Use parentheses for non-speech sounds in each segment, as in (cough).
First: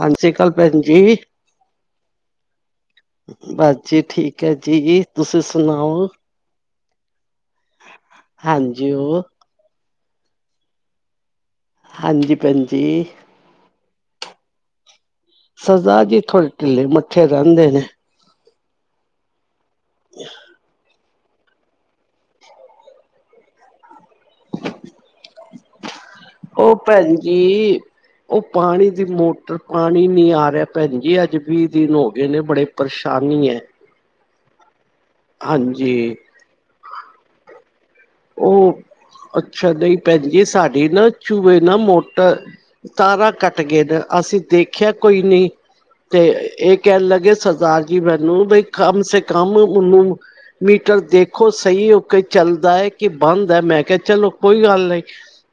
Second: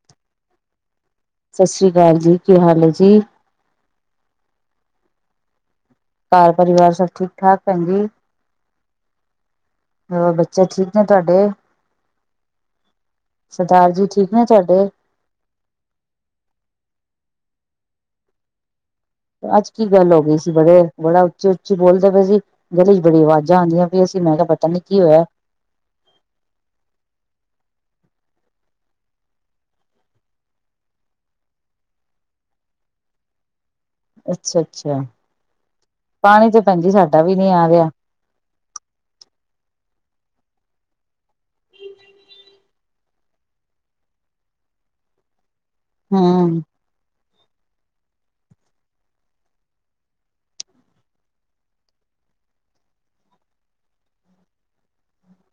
ਸਤ ਸ੍ਰੀ ਅਕਾਲ, ਭੈਣ ਜੀ। ਸਤਿ ਸ੍ਰੀ ਅਕਾਲ ਜੀ। ਕੀ ਹਾਲ ਹੈ ਜੀ? ਬੱਸ ਜੀ, ਠੀਕ ਹੈ ਜੀ। ਤੁਸੀਂ ਸੁਣਾਓ? ਘਰ- ਪਰਿਵਾਰ, ਸਭ ਠੀਕ- ਠਾਕ, ਭੈਣਜੀ। ਹਾਂਜੀ। ਉਹ। ਹੋਰ, ਬੱਚੇ ਠੀਕ ਨੇ, ਤੁਹਾਡੇ? ਹਾਂਜੀ। ਭੈਣ ਜੀ। ਸਰਦਾਰ ਜੀ। ਠੀਕ ਨੇ, ਤੁਹਾਡੇ? ਸਰਦਾਰ ਜੀ, ਥੋੜੇ ਢਿਲੇ- ਮੱਠੇ ਰਹਿੰਦੇ ਨੇ। ਤੇ ਅੱਜ ਕੀ, ਗੱਲ ਹੋ ਗਈ ਸੀ। ਬੜੇ। ਬੜਾ ਉੱਚੀ- ਉੱਚੀ, ਬੋਲਦੇ ਪਏ ਸੀ। ਗਲੀ ਵਿਚ, ਬੜੀ ਆਵਾਜ਼ਾਂ ਆਉਂਦੀਆਂ ਪਈਆਂ ਸੀਂ। ਮੈਂ ਕਿਹਾ, ਪਤਾ ਨਹੀਂ ਕੀ ਹੋਇਆ? (unintelligible) ਉਹ, ਭੈਣਜੀ ਜੀ। ਉਹ ਪਾਣੀ ਦੀ ਮੋਟਰ। ਪਾਣੀ ਨੀ ਆ ਰਿਹਾ। ਭੈਣ ਜੀ, ਅੱਜ ਵੀਹ, ਦਿਨ ਹੋ ਗਏ ਨੇ। ਬੜੇ। ਪਰੇਸ਼ਾਨੀ, ਹੈ। ਅੱਛਾ- ਅੱਛਾ। ਹਾਂਜੀ। ਪਾਣੀ ਤੇ, ਭੈਣਜੀ, ਸਾਡਾ ਵੀ, ਨਹੀਂ ਆ ਰਿਹਾ। ਉਹ। ਅੱਛਾ। ਨਹੀਂ ਭੈਣਜੀ, ਸਾਡੀ ਨਾ, ਚੂਹੇ ਨਾ ਮੋਟਰ। ਤਾਰਾਂ ਕੱਟ ਗਏ ਨੇ। ਅਸੀਂ ਦੇਖਿਆ, ਕੋਈ ਨਹੀਂ। ਤੇ, ਹਮ ਇਹ। ਕਹਿਣ ਲੱਗੇ, ਸਰਦਾਰ ਜੀ ਮੈਨੂੰ, ਬਈ ਕਮ ਸੇ ਕਮ ਉਹਨੂੰ। ਮੀਟਰ ਦੇਖੋ ਸਹੀ, ਹੋ ਕੇ ਚੱਲਦਾ ਹੈ। ਕਿ ਬੰਦ ਹੈ, ਮੈਂ ਕਿਹਾ ਚਲੋ, ਕੋਈ ਗੱਲ ਨਹੀਂ।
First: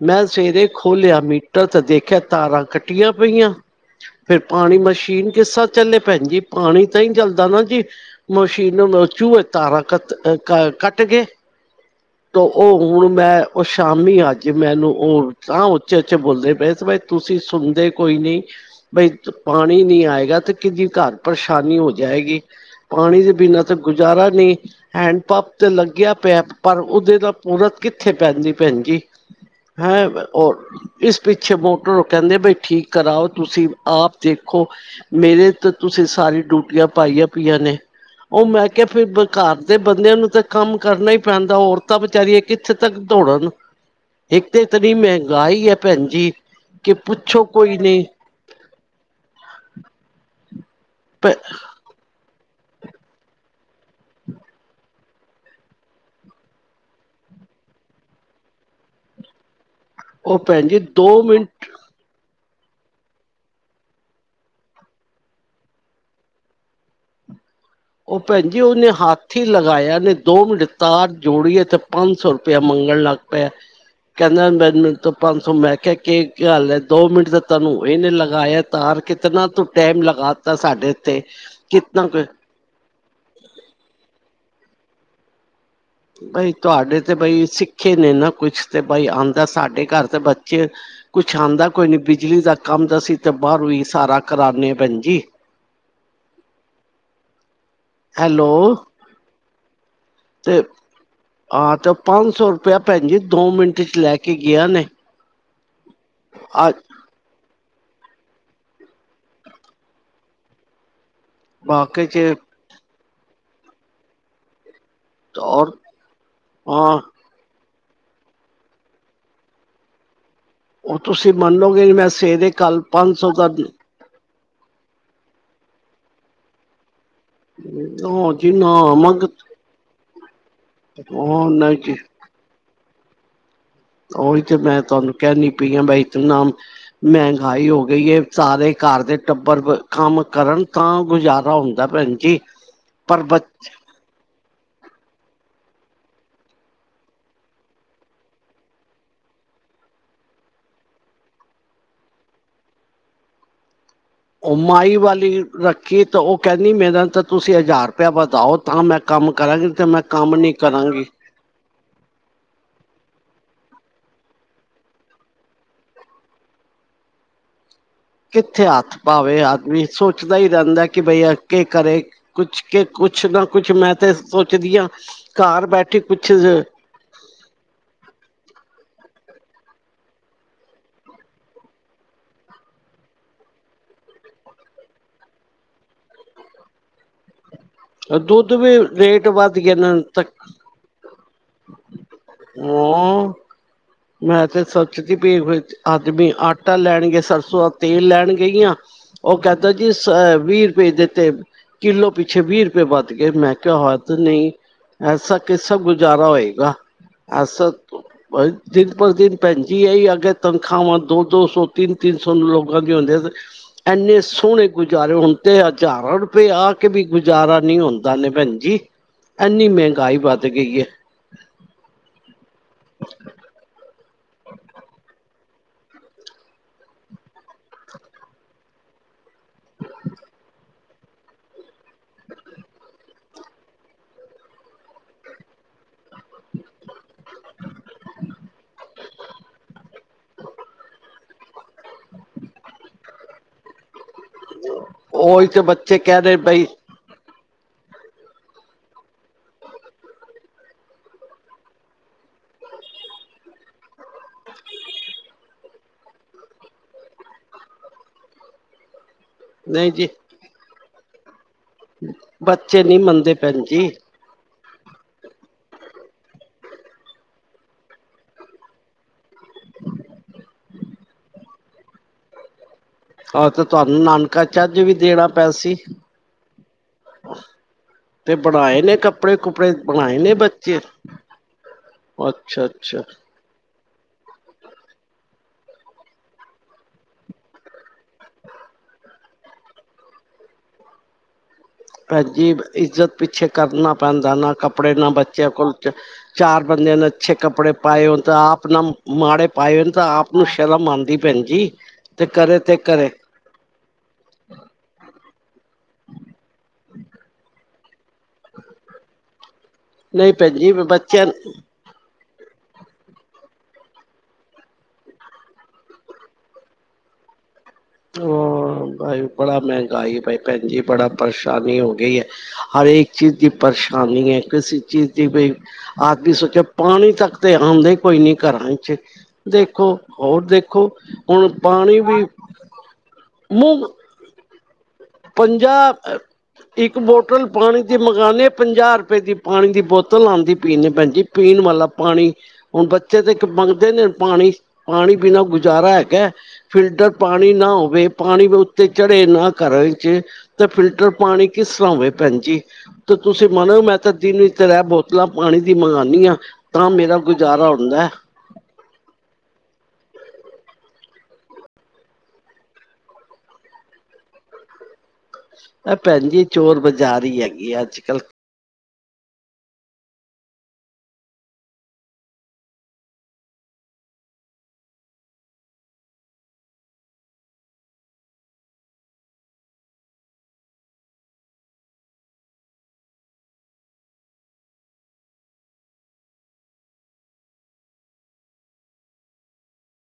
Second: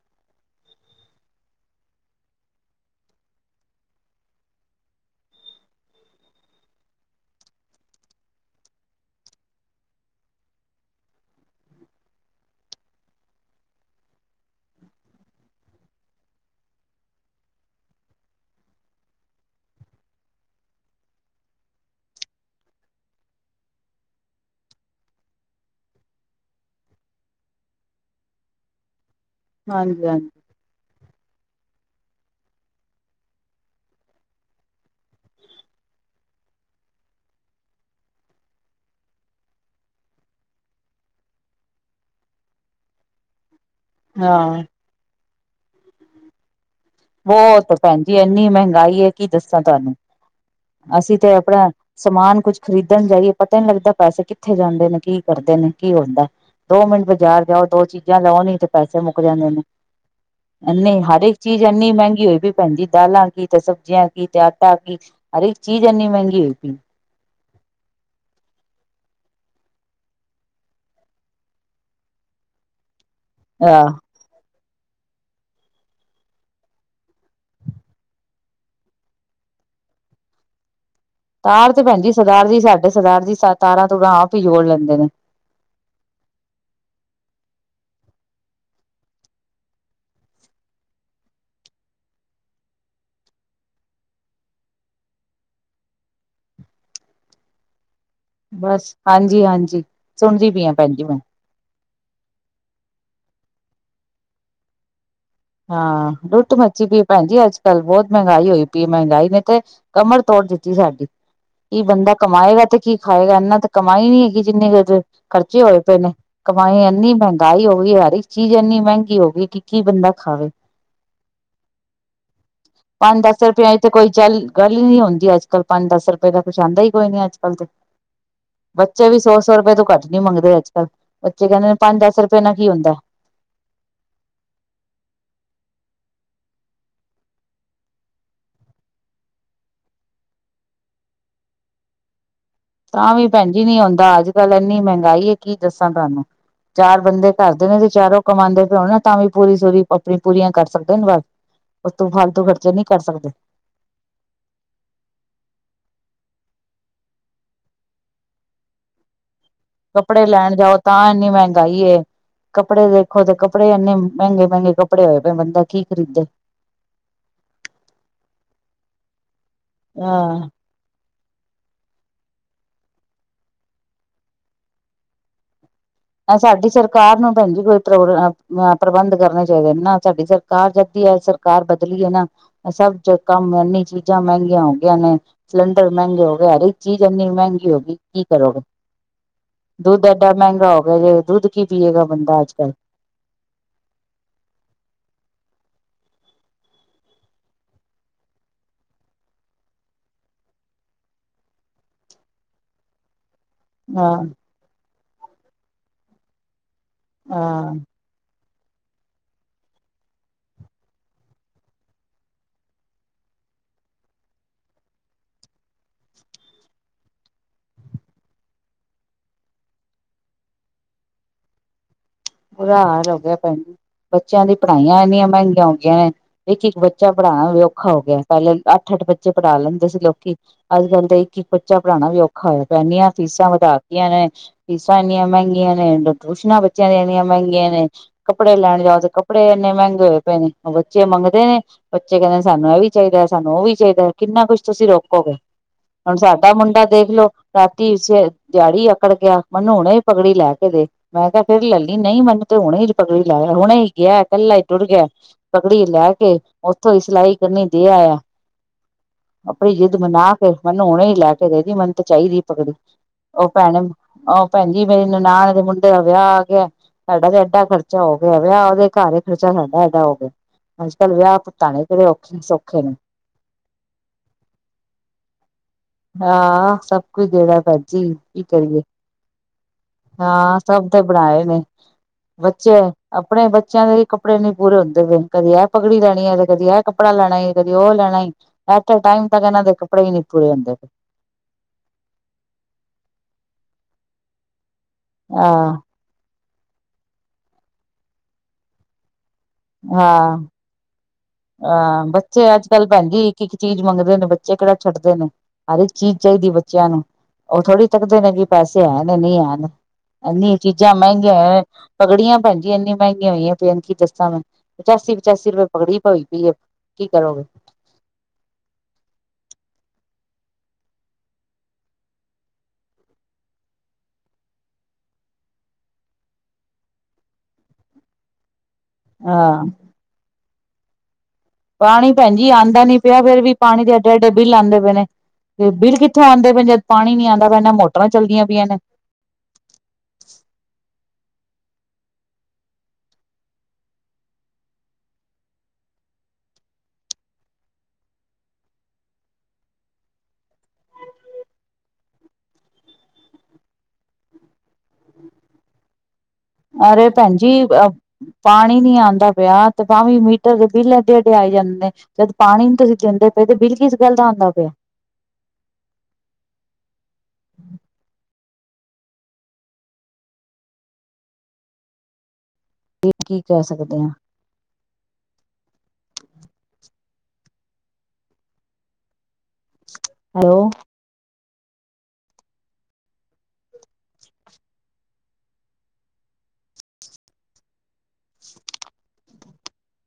ਮੈਂ ਸਵੇਰੇ ਖੋਲਿਆ ਮੀਟਰ ਤੇ ਦੇਖਿਆ ਤਾਰਾਂ ਕੱਟੀਆਂ ਪਈਆਂ ਫੇਰ ਪਾਣੀ ਮਸ਼ੀਨ ਕਿਸ ਤਰ ਚੱਲੇ ਭੈਣ ਜੀ ਪਾਣੀ ਤਾਂ ਹੀ ਚੱਲਦਾ ਨਾ ਜੀ ਮਸ਼ੀਨ ਚੂਹੇ ਤਾਰਾਂ ਕੱ ਕੱਟ ਗਏ ਤ ਉਹ ਹੁਣ ਮੈਂ ਉਹ ਸ਼ਾਮੀ ਅੱਜ ਮੈਨੂੰ ਉਹ ਤਾਂ ਉੱਚੇ ਉੱਚੇ ਬੋਲਦੇ ਪਏ ਤੁਸੀਂ ਸੁਣਦੇ ਕੋਈ ਨਹੀਂ ਬਈ ਪਾਣੀ ਨਹੀਂੀ ਆਏਗਾ ਤੇ ਕਿਦੀ ਘਰ ਪਰੇਸ਼ਾਨੀ ਹੋ ਜਾਏਗੀ ਪਾਣੀ ਦੇ ਬਿਨਾਂ ਤਾਂ, ਗੁਜ਼ਾਰਾ ਨਹੀਂ। ਹੈਂਡ ਪੰਪ ਤੇ, ਲੱਗਿਆ ਪਿਆ, ਪਰ। ਉਹਦੇ ਤਾਂ, ਪੂਰਤ ਕਿੱਥੇ, ਪੈਂਦੀ। ਭੈਣ ਜੀ, ਹੈਂ, ਹਾਂਜੀ ਰ। ਹਾਂਜੀ ਇਸ ਪਿੱਛੇ, ਮੋਟਰ ਕਹਿੰਦੇ ਪਏ, ਠੀਕ ਕਰਾਓ। ਤੁਸੀਂ ਆਪ ਦੇਖੋ। ਮੇਰੇ ਤਾਂ, ਤੁਸੀਂ ਸਾਰੀ ਡਊਟੀਆਂ ਪਾਈਆਂ- ਪਈਆਂ ਨੇ। ਉਹ, ਮੈਂ ਕਿਹਾ। ਫੇਰ ਘਰ ਦੇ ਬੰਦਿਆਂ ਨੂੰ, ਤਾਂ ਕੰਮ ਕਰਨਾ ਹੀ, ਪੈਂਦਾ। ਔਰ। ਤਾਂ ਵਿਚਾਰੀਏ, ਕਿੱਥੇ ਤੱਕ ਦੌੜਨ। ਇੱਕ ਤਾਂ ਹਾਂ ਇਤਨੀ ਮਹਿੰਗਾਈ ਹੈ। ਭੈਣਜੀ। ਕੀ ਪੁੱਛੋ, ਕੋਈ ਨਹੀਂ। ਕਿੰਨੀ ਮਹਿੰਗਾਈ ਹੈ। ਕੀ ਦੱਸਾਂ, ਤੁਹਾਨੂੰ, ਅਸੀਂ ਤੇ ਆਪਣਾ। ਸਮਾਨ ਕੁੱਝ ਖਰੀਦਣ ਜਾਈਏ। ਪਤਾ ਨਹੀਂ ਲੱਗਦਾ, ਪੈਸੇ ਕਿੱਥੇ ਜਾਂਦੇ ਨੇ, ਕੀ ਕਰਦੇ ਨੇ, ਕੀ ਹੁੰਦਾ। ਦੋ ਮਿੰਟ ਬਾਜ਼ਾਰ ਜਾਓ। ਦੋ ਚੀਜ਼ਾਂ ਲਾਆਓ ਨੀ ਤੇ ਪੈਸੇ, ਮੁੱਕ ਜਾਂਦੇ ਨੇ। ਉਹ ਭੈਣ ਜੀ ਐਨੀ ਦੋ ਹਰ ਇੱਕ ਚੀਜ਼। ਮਿੰਟ ਇੰਨੀ ਮਹਿੰਗੀ ਹੋਈ ਪਈ। ਵੀ ਪੈਂਦੀ, ਦਾਲਾਂ ਕੀ, ਤੇ ਸਬਜ਼ੀਆਂ ਕੀ, ਤੇ ਆਟਾ ਕੀ। ਹਰੇ ਇੱਕ ਚੀਜ਼, ਇੰਨੀ ਮਹਿੰਗੀ ਹੋਈ ਪਈ। ਉਹ ਭੈਣ ਜ ਉਹਨੇ ਹਾਥੀ ਲਗਾਇਆ ਨੇ ਦੋ ਮਡ ਤਾਰ ਜੋੜੀਏ ਤੇ ਪੰਜ ਸੌ ਰੁਪਇਆ ਮੰਗਣ ਲੱਗ ਹੋ ਆਹ ਕਹਿੰਦਾ ਮੈਡਮਿੰਟ ਤੋਂ ਪੰਜ ਸੌ ਮੈਂ ਕਿਹਾਿਆ ਕੀ ਗੱਲ ਹੈ ਦੋ ਮਿੰਟ ਤਾਂ ਤੁਹਾਨੂੰ ਇਹਨੇ ਲਗਾਇਆ ਤਾਰ ਕਿਤਨਾ ਤੂੰ ਟੈਮ ਲਗਾ ਦਿੱ ਤਾ ਸਾਡੇ ਤੇ ਤਾਰ ਤੇ ਕਿਤਨਾ ਭੈਣਜੀ ਕੁ ਸਰਦਾਰ ਜੀ ਸਾਡੇ ਸਰਦਾਰ ਜੀ ਤਾਰਾਂ ਤਾਰਾਂ ਆਪ ਹੀ ਜੋੜ ਲੈਂਦੇ ਨੇ ਬਈ ਤੁਹਾਡੇ ਤੇ ਬਈ ਸਿੱਖੇ ਨੇ ਨਾ ਕੁਛ ਤੇ ਬਈ ਆਉਂਦਾ ਸਾਡੇ ਘਰ ਤਾਂ ਬੱਚੇ ਕੁਛ ਆਉਂਦਾ ਕੋਈ ਨਹੀਂ ਬਿਜਲੀ ਦਾ ਕੰਮ ਦਸੀਂ ਤਾਂ ਬਾਹਰੋਂ ਹੀ ਸਾਰਾ ਕਰਾਉਂਦੇ ਹਾਂ ਭੈਣ ਜਜੀ ਹੈਲੋ ਬਸ ਹਾਂਜੀ ਹਾਂਜੀ ਸੁਣਦੀ ਤੇ ਪਈ ਹ ਭੈਣ ਜ ਮੈਂ ਹਾਂ ਤੇ ਉਹ ਪੰਜ ਸੌ ਰੁਪਇਆ ਭੈਣ ਜੀ ਦੋ ਮਿੰਟ ਚ ਲੈ ਕੇ ਗਿਆ ਨੇ ਹਾਂ ਲੁੱਟ ਅ ਮੱਛੀ ਵੀ ਭੈਣ ਜ ਅੱਜ ਕੱਲ੍ਹ ਬਹੁਤ ਮਹਿੰਗਾਈ ਹੋਈ ਪਈ ਮਹਿੰਗਾਈ ਨੇ ਤੇ ਕਮਰ ਤੋੜ ਦਿੱਤੀ ਸਾਡੀ ਕੀ ਵਾਕੇ ਬੰਦਾ ਚ ਕਮਾਏਗਾ ਤੇ ਕੀ ਖਾਏਗਾ ਇਹਨਾਂ ਤਾਂ ਕਮਾਈ ਨੀ ਹੈਗੀ ਜਿੰਨੀ ਕੁਜ਼ ਖਰਚੇ ਔਰ ਹੋਏ ਪਏ ਨੇ ਕਮਾਈ ਹਾਂ ਇੰਨੀ ਮਹਿੰਗੀ ਾਈ ਹੋ ਗਈ ਹਰ ਇੱਕ ਚੀਜ਼ ਇੰਨੀ ਮਹਿੰਗੀ ਹੋ ਗਈ ਕਿ ਕੀ ਬੰਦਾ ਖਾਵੇ ਉਹ ਤੁਸੀਂ ਮੰਨਲੋਗੇ ਮੈਂ ਸਵੇਰੇ ਕੱਲ ਪੰਜ ਸੌ ਦਸ ਦਾ ਰੁਪਏ ਤੇ ਕੋਈ ਚੱਲ ਗੱਲ ਹੀ ਨ ਨਹੀਂ ਹੁੰਦੀ ਅੱਜ ਕੱਲ ਪੰਜ ਦਸ ਰੁਪਏ ਦਾ ਕੁੱਛ ਆਉਦਾ ਹੀ ਕੋਈ ਨੀ ਅੱ ਉਹ ਜੀ ਨਾ ਬੱਚੇ ਵੀ ਮੰਗ ਸੌ ਸੌ ਰੁਪਏ ਤੋਂ ਘੱਟ ਨੀ ਮੰਗਦੇ ਅੱਜ ਕੱਲ ਬੱਚੇ ਉਹ ਕਹਿੰਦੇ ਨੇ ਨਹੀਂ ਜੀ ਪੰਜ ਦਸ ਰੁਪਏ ਪਨਾ ਕੀ ਹੁੰਦਾ ਉਹੀ ਤੇ ਮੈਂ ਤੁਹਾਨੂੰ ਕਹਿਣੀ ਪਈ ਆ ਬ ਤੂੰ ਨਾਮ ਮਹਿੰਗਾਈ ਹੋ ਗਈ ਹੈ ਸਾਰੇ ਘਰ ਦੇ ਟੱਬਰ ਕੰਮ ਕਰਨ ਤਾਂ ਗੁਜ਼ਾਰਾ ਹੁੰਦਾ ਭੈਣ ਜੀ ਤਾਂ ਪਰ ਵੀ ਬ ਭੈਣਜੀ ਨੀ ਆਉਂਦਾ ਅੱਜ ਕੱਲ ਇੰਨੀ ਮਹਿੰਗਾਈ ਹੈ ਕੀ ਦੱਸਾਂ ਤੁਹਾਨੂੰ ਚਾਰ ਬੰਦੇ ਘਰਦੇ ਨੇ ਤੇ ਚਾਰੋਂ ਕਮਾਉਂਦੇ ਪਿਣਾ ਤਾਂ ਵੀ ਪੂਰੀ ਸੂਰੀ ਆਪਣੀ ਪੂਰੀਆਂ ਕਰ ਸਕਦੇ ਨੇ ਬਸ ਉਸ ਤੂੰ ਫਾਲਤੂ ਖਰਚੇ ਨਹੀਂ ਕਰ ਸਕਦੇ ਓਮਾਈ ਵਾਲੀ ਰੱਖੀ ਤਾਂ ਉਹ ਕਹਿੰਦੀ ਮੇਰਾ ਤਾਂ ਤੁਸੀਂ ਹਜ਼ਾਰ ਰੁਪਇਆ ਵਧਾਓ ਤਾਂ ਮੈਂ ਕੰਮ ਕਰਾਂਗੀ ਤੇ ਮੈਂ ਕੱਪੜੇ ਕੰਮ ਨੀ ਲੈਣ ਜਾਓ ਕਰਾਂਗੀ ਤਾਂ ਇੰਨੀ ਮਹਿੰਗਾਈ ਕੱਪੜੇ ਦੇਖੋ ਤੇ ਕੱਪੜੇ ਇੰਨੇ ਮਹਿੰਗੇ ਮਹਿੰਗੇ ਕੱਪੜੇ ਹੋਏ ਬੰਦਾ ਕੀ ਖਰੀਦੇ ਕਿੱਥੇ ਹੱਥ ਪਾਵੇ ਆਦਮੀ ਸੋਚਦਾ ਹੀ ਹਾਂ ਰਹਿੰਦਾ ਕਿ ਬਈ ਕੇ ਕਰੇ ਕੁਛ ਕੇ ਕੁਛ ਨਾ ਕੁਛ ਮੈਂ ਤੇ ਸੋਚਦੀ ਹਾਂ ਘਰ ਬੈਠੇ ਕੁਛ ਇਹ ਸਾਡੀ ਤਰਫ ਸਰਕਾਰ ਨੂੰ ਭੈਣ ਜੀ ਕੋਈ ਪ੍ਰਬੰਧ ਕਰਨੇ ਚਾਹੀਦੇ ਨਾ ਸਾਡੀ ਸਰਕਾਰ ਜਦਦੀ ਆ ਸਰਕਾਰ ਬਦਲੀਏ ਨਾ ਸਭ ਕੰਮ ਇਨੀ ਚੀਜ਼ਾਂ ਮਹਿੰਗੀਆਂ ਹੋ ਗਈਆਂ ਨੇ ਸਲੰਡਰ ਮਹਿੰਗੇ ਹੋ ਗਏ, ਹਰੇਕ ਚੀਜ਼ ਇੰਨੀ ਮਹਿੰਗੀ ਹੋ ਗਈ। ਕੀ ਦੁੱਧ ਕਰੋਗੇ? ਵੀ ਰੇਟ ਵੱਧ ਗਏ ਨੇ ਦੁੱਧ ਐਡਾ ਤੱਕ ਮਹਿੰਗਾ ਹੋ ਗਿਆ ਜੇ, ਦੁੱਧ ਕੀ ਪੀਏਗਾ ਬੰਦਾ ਅੱਜ-ਕਲ। ਹੂੰ, ਮੈਂ ਤੇ, ਸੱਚਦੀ ਪਈ ਆਜ ਮੇਂ ਆਟਾ ਲੈਣਗੇ, ਸਰਸੋਂ ਦਾ ਤੇਲ ਲੈਣ ਗਈਆਂ ਉਹ ਕਹਿਤਾ ਜੀ, ਸ ਅ ਵੀਹ ਰੁਪਏ ਦਿੱਤੇ, ਕਿੱਲੋ ਪਿੱਛੇ ਵੀਹ ਰੁਪਏ ਵੱਧ ਗਏ ਮੈਂ ਕਿਹਾ ਹਦ ਨਹੀਂ ਐਸਾ ਕਿਸਾ ਗੁਜ਼ਾਰਾ ਹੋਏਗਾ ਹਾਂ-ਹਾਂ। ਅਸਤ ਦਿਨ ਪਰ ਦਿਨ ਪੰਜੀਆਂ ਹੀ ਅੱਗੇ ਤਨਖਾਹਵਾਂ ਦੋ- ਦੋ ਸੌ ਤਿੰਨ- ਤਿੰਨ ਸੌ ਲੋਗਾ ਦੀਆਂ ਹੁੰਦੀਆਂ ਸਨ ਇੰਨੇ ਸੋਹਣੇ ਗੁਜ਼ਾਰੇ ਹੁਣ ਤੇ ਹਜ਼ਾਰਾਂ ਰੁਪਏ ਆ ਕੇ ਵੀ ਗੁਜ਼ਾਰਾ ਨ ਹੁੰਦਾ ਨੇ ਭੈਣ ਜਜੀ ਐੰਨੀ ਮਹਿੰਗਾਈ ਵੱਧ ਗਈ ਹੈ ਬੁਰਾ ਹਾਲ ਹੋ ਗਿਆ ਭੈਣ ਬੱਚਿਆਂ ਦੀ ਪੜ੍ਹਾਈਆਂ ਇੰਨੀਆਂ ਮਹਿੰਗੀਆਂਆਂ ਨੇ ਇੱਕ ਇੱਕ ਬੱਚਾ ਪੜ੍ਹਾਉਣਾ ਵੀ ਔਖਾ ਹੋ ਗਿਆ ਪਹਿਲੇ ਅੱਠ ਅੱਠ ਬੱਚੇ ਪੜ੍ਹਾ ਲੈਂਦੇ ਸੀ ਲੋਕੀ ਅੱਜ ਕੱਲ੍ਹ ਦਾ ਇੱਕ ਇੱਕ ਬੱਚਾ ਪੜ੍ਹਾਣਾ ਵੀ ਔਖਾ ਹੋਇਆ ਪੈਦੀੀਆਂ ਫੀਸਾਂ ਵਧਾ ਕੇਆਂ ਨੇ ਫੀਸਾਂ ਇੰਨੀਆਂ ਮਹਿੰਗੀਆਂ ਨੇ ਟਿਊਸ਼ਨਾਂ ਬੱਚਿਆਂਣੀਆਂ ਮਹਿੰਗੇੀਆਂ ਨੇ ਕੱਪੜੇ ਲੈਣ ਜਾਓ ਤੇ ਕੱਪੜੇ ਇੰਨੇ ਮਹਿੰਗੇ ਹੋਏ ਪਏ ਨੇ ਬੱਚੇ ਮੰਗਦੇ ਨੇ ਬੱਚੇ ਕਹਿੰਦੇ ਨੇ ਸਾਨੂੰ ਇਹ ਵੀ ਚਾਹੀਦਾ ਸਾਨੂੰ ਉਹ ਵੀ ਚਾਹੀਦਾ ਹੈ ਕਿੰਨਾ ਕੁਛ ਤੁਸੀ ਰੋਕੋਗੇ, ਉਹੀ ਤੇ ਬੱਚੇ ਹੁਣ ਕਹਿ ਰਹੇ ਸਾਡਾ ਬਈ ਮੁੰਡਾ ਦੇਖਲੋ ਰਾਤੀੇ ਦਿਹਾੜੀ ਅਕੜ ਗਿਆ, ਮਨੂੰ ਹੁਣੇ ਹੀ ਪਗੜੀ ਲੈਕੇ ਦੇ, ਮੈਂ ਕਿਹਾ ਫਿਰ ਲੈਲੀ। ਨਹੀਂ ਮੰਨੂੰ ਤੇ ਹੁਣੇ ਪਗੜੀ ਲੈਯਾ, ਹੁਣੇ ਹੀ ਗਿਆ, ਕੱਲਾ ਈ ਟੁਰ ਗਿਆ। ਪਗੜੀ ਲੈਕੇ, ਉੱਥੋਂ ਹੀ ਸਿਲਾਈ ਕਰਨੀ ਦੇ ਆਇਆ। ਆਪਣੀ ਨਹੀਂ ਜਿੱਦ ਜੀ ਮਨਾ ਕੇ, ਮਨੂੰ ਹੁਣੇ ਹੀ ਲੈਕੇ ਦੇਦੀ, ਮਨ ਤੇ ਚਾਹੀਦੀ ਪਗਡੀ, ਬੱਚੇ ਨੀ ਮੰਨਦੇ ਉਹ ਭੈਣ ਭੈਣੇ ਜੀ ਆਹੋ ਭੈਣ ਜੀ, ਮੇਰੀ ਨਨਾਣ ਦੇ ਮੁੰਡੇ ਦਾ ਵਿਆਹ ਆਗਿਆ। ਸਾਡਾ ਤੇ ਐਡਾ ਖਰਚਾ ਹੋ ਗਿਆ, ਵਿਆਹ ਉਹਦੇ ਘਰ ਏ, ਖਰਚਾ ਸਾਡਾ ਐਡਾ ਹੋ ਗਿਆ। ਅੱਜ-ਕੱਲ ਵਿਆਹ ਭੁਗਤਾਣੇ ਕਿਹੜੇ ਔਖੇ, ਸੌਖੇ ਨੇ। ਆਹੋ ਤੇ ਤੁਹਾਨੂੰ, ਨਾਨਕਾ ਚੱਜ ਵੀ ਦੇਣਾ ਪੈਸੀ। ਹਾ, ਸਭ ਕੁਛ ਦੇਣਾ ਭੈਜੀ ਤੇ ਕੀ ਬਣਾਏ ਕਰੀਏ। ਨੇ ਕੱਪੜੇ ਕੁਪੜੇ ਬਣਾਏ ਨੇ ਹਾਂ ਬੱਚੇ ਸਭ ਤੇ ਬਣਾਏ ਨੇ। ਅੱਛਾ। ਅੱਛਾ ਅਪਣੇ ਬੱਚਿਆਂ ਦੇ ਵੀ ਕੱਪੜੇ ਨੀ ਪੂਰੇ ਹੁੰਦੇ ਗੇ, ਕਦੇ ਐ ਪਗੜੀ ਲੈਣੀ ਹੈ, ਤੇ ਕਦੀ ਇਹ ਕੱਪੜਾ ਲੈਣਾ, ਕਦੀ ਉਹ ਲੈਣਾ ਏ। ਐਟੇ ਟਾਈਮ ਤੱਕ ਇਹਨਾਂ ਦੇ ਕੱਪੜੇ ਹੀ ਨਈ ਪੂਰੇ ਹੁੰਦੇ। ਪਏ ਭੈਣਜੀ, ਇੱਜ਼ਤ ਪਿੱਛੇ ਕਰਨਾ ਪੈਂਦਾ ਨਾ, ਕੱਪੜੇ ਨਾ ਬੱਚਿਆਂ ਕੋਲ ਆਹ ਚਾਰ ਬੰਦਿਆਂ ਨੇ ਅੱਛੇ ਕੱਪੜੇ ਪਾਏ ਹੋਣ ਤਾਂ, ਆਪ ਨਾ ਮਾੜੇ ਪਾਏ ਨ, ਤਾਂ ਆਪ ਨੂੰ ਸ਼ਰਮ ਆਂਦੀ। ਅਆਂ ਬੱਚੇ, ਅੱਜ-ਕੱਲ ਭੈਣਜੀ ਇੱਕ ਕੀ ਚੀਜ਼ ਮੰਗਦੇ ਨੇ ਬੱਚੇ ਕਿਹੜਾ ਛੱਡਦੇ ਨੇ, ਹਰ ਇੱਕ ਚੀਜ਼ ਚਾਹੀਦੀ ਹੈ ਬੱਚਿਆਂ ਨੂੰ। ਉਹ ਥੋੜ੍ਹੀ ਤੱਕਦੇ ਨੇ ਕਿ, ਪੈਸੇ ਹੈਨੇ, ਨਹੀਂ ਹੈਨ ਨਹੀਂ ਐਨੀ ਭੈਣ ਜੀ ਚੀਜ਼ਾਂ ਬੱਚਿਆਂ ਮਹਿੰਗੀਆਂ ਪਗੜੀਆਂ ਭੈਂਜੀ ਇੰਨੀ ਮਹਿਗੀਆ ਹੋਈਆਂ ਪਈਆਂ ਨੇ, ਕਿ ਦੱਸਾਂ ਮੈਂ, ਪਚਾਸੀ-ਪਚਾਸੀ ਰੁਪਏ ਪਗੜੀ ਪਈ। ਵੀ ਏ, ਕੀ ਕਰੋਗੇ? ਹੋ ਬਾਈ ਬੜਾ ਮਹਿੰਗਾਈ ਬਾਈ ਭੈਣ ਜੀ, ਬੜਾ ਪਰੇਸ਼ਾਨੀ ਹੋ ਗਈ ਏ। ਹਰੇਕ ਚੀਜ਼ ਦੀ ਪਰੇਸ਼ਾਨੀ ਏ, ਕਿਸੇ ਚੀਜ਼ ਦੀ ਵੀ ਆਜ ਮੇਂ ਸੋਚਿਆ ਪਾਣੀ ਤੱਕ ਤੇ ਆਉਂਦਾ ਕੋਈ ਨੀ, ਘਰਾਂ 'ਚ ਹਾਂ ਦੇਖੋ, ਹੋਰ ਦੇਖੋ, ਹੁਣ ਪਾਣੀ ਭੈਣਜੀ ਆਂਦਾ ਨੀ ਪਿਆ ਫਿਰ ਵੀ, ਪਾਣੀ ਮੂੰਹ ਦੇ ਐਡੇ-ਐਡੇ ਬਿਲ ਆਂਦੇ ਪਏ ਨੇ। ਤੇ ਬਿੱਲ ਪੰਜਾਹ ਕਿੱਥੋਂ ਆਉਂਦੇ ਪਏ ਨੇ, ਜਦ ਇੱਕ ਪਾਣੀ ਨੀ ਆਂਦਾ ਪਇਆ, ਨਾ ਮੋਟਰਾਂ ਚੱਲਦੀਆਂ ਪਈਆਂ ਨੇ ਹ ਰਪਏ ਦੀ ਪਾਣੀ ਦੀ ਬੋਤਲ ਆਂਦੀ ਪੀ ਭੈਣਜੀ, ਪੀਣ ਵਾਲਾ ਪਾਣੀ। ਹੁਣ ਬੱਚੇ ਤੇ ਇੱਕ ਮੰਗਦੇ ਨੇ, ਪਾਣੀ! ਪਾਣੀ ਬਿਨਾਂ ਗੁਜ਼ਾਰਾ ਹੈਗਾ। ਫਿਲਟਰ ਪਾਣੀ ਨਾ ਹੋਵੇ, ਪਾਣੀ ਵੀ ਉੱਤੇ ਚੜੇ ਨਾ ਘਰਾ'ਚ ਦੇ, ਫਿਲਟਰ ਪਾਣੀ ਕਿਸ ਤਰ੍ਹਾਂ ਹੋਵੇ? ਭੈਣਜੀ! ਤੇ ਤੁਸੀਂ ਮੰਨੋ, ਮੈਂ ਤਾਂ ਦਿਨ ਵਿਚ ਤ੍ਰੈ ਬੋਤਲਾਂ ਪਾਣੀ ਦੀ ਮੰਗਾਨੀ ਆ। ਤਾਂ, ਅਰੇ ਮੇਰਾ ਭੈਣ ਜੀ ਗੁਜ਼ਾਰਾ ਅ ਹੁੰਦਾ। ਪਾਣੀ ਨੀ ਆਂਦਾ ਪਿਆ ਤ, ਤਾਵੀ ਮੀਟਰ ਦੇ ਬਿੱਲ ਐਡੇ -ਐਡੇ ਆਈ ਜਾਂਦੇਨ। ਜਦ ਪਾਣੀ ਨੀ ਤੁਸੀਂ ਦਿੰਦੇ ਪਏ ਤੇ, ਬਿੱਲ ਕਿਸ ਗੱਲ ਦਾ ਆਦਾ ਪਿਆ? ਐ ਭੈਣ ਜੀ, ਚੋਰ ਬਾਜ਼ਾਰੀ ਹੈਗੀ ਆ ਅੱਜ-ਕੱਲ। ਟ ਕੀ, ਕਹਿ ਸਕਦੇ ਆਂ। ਹੈਲੋ।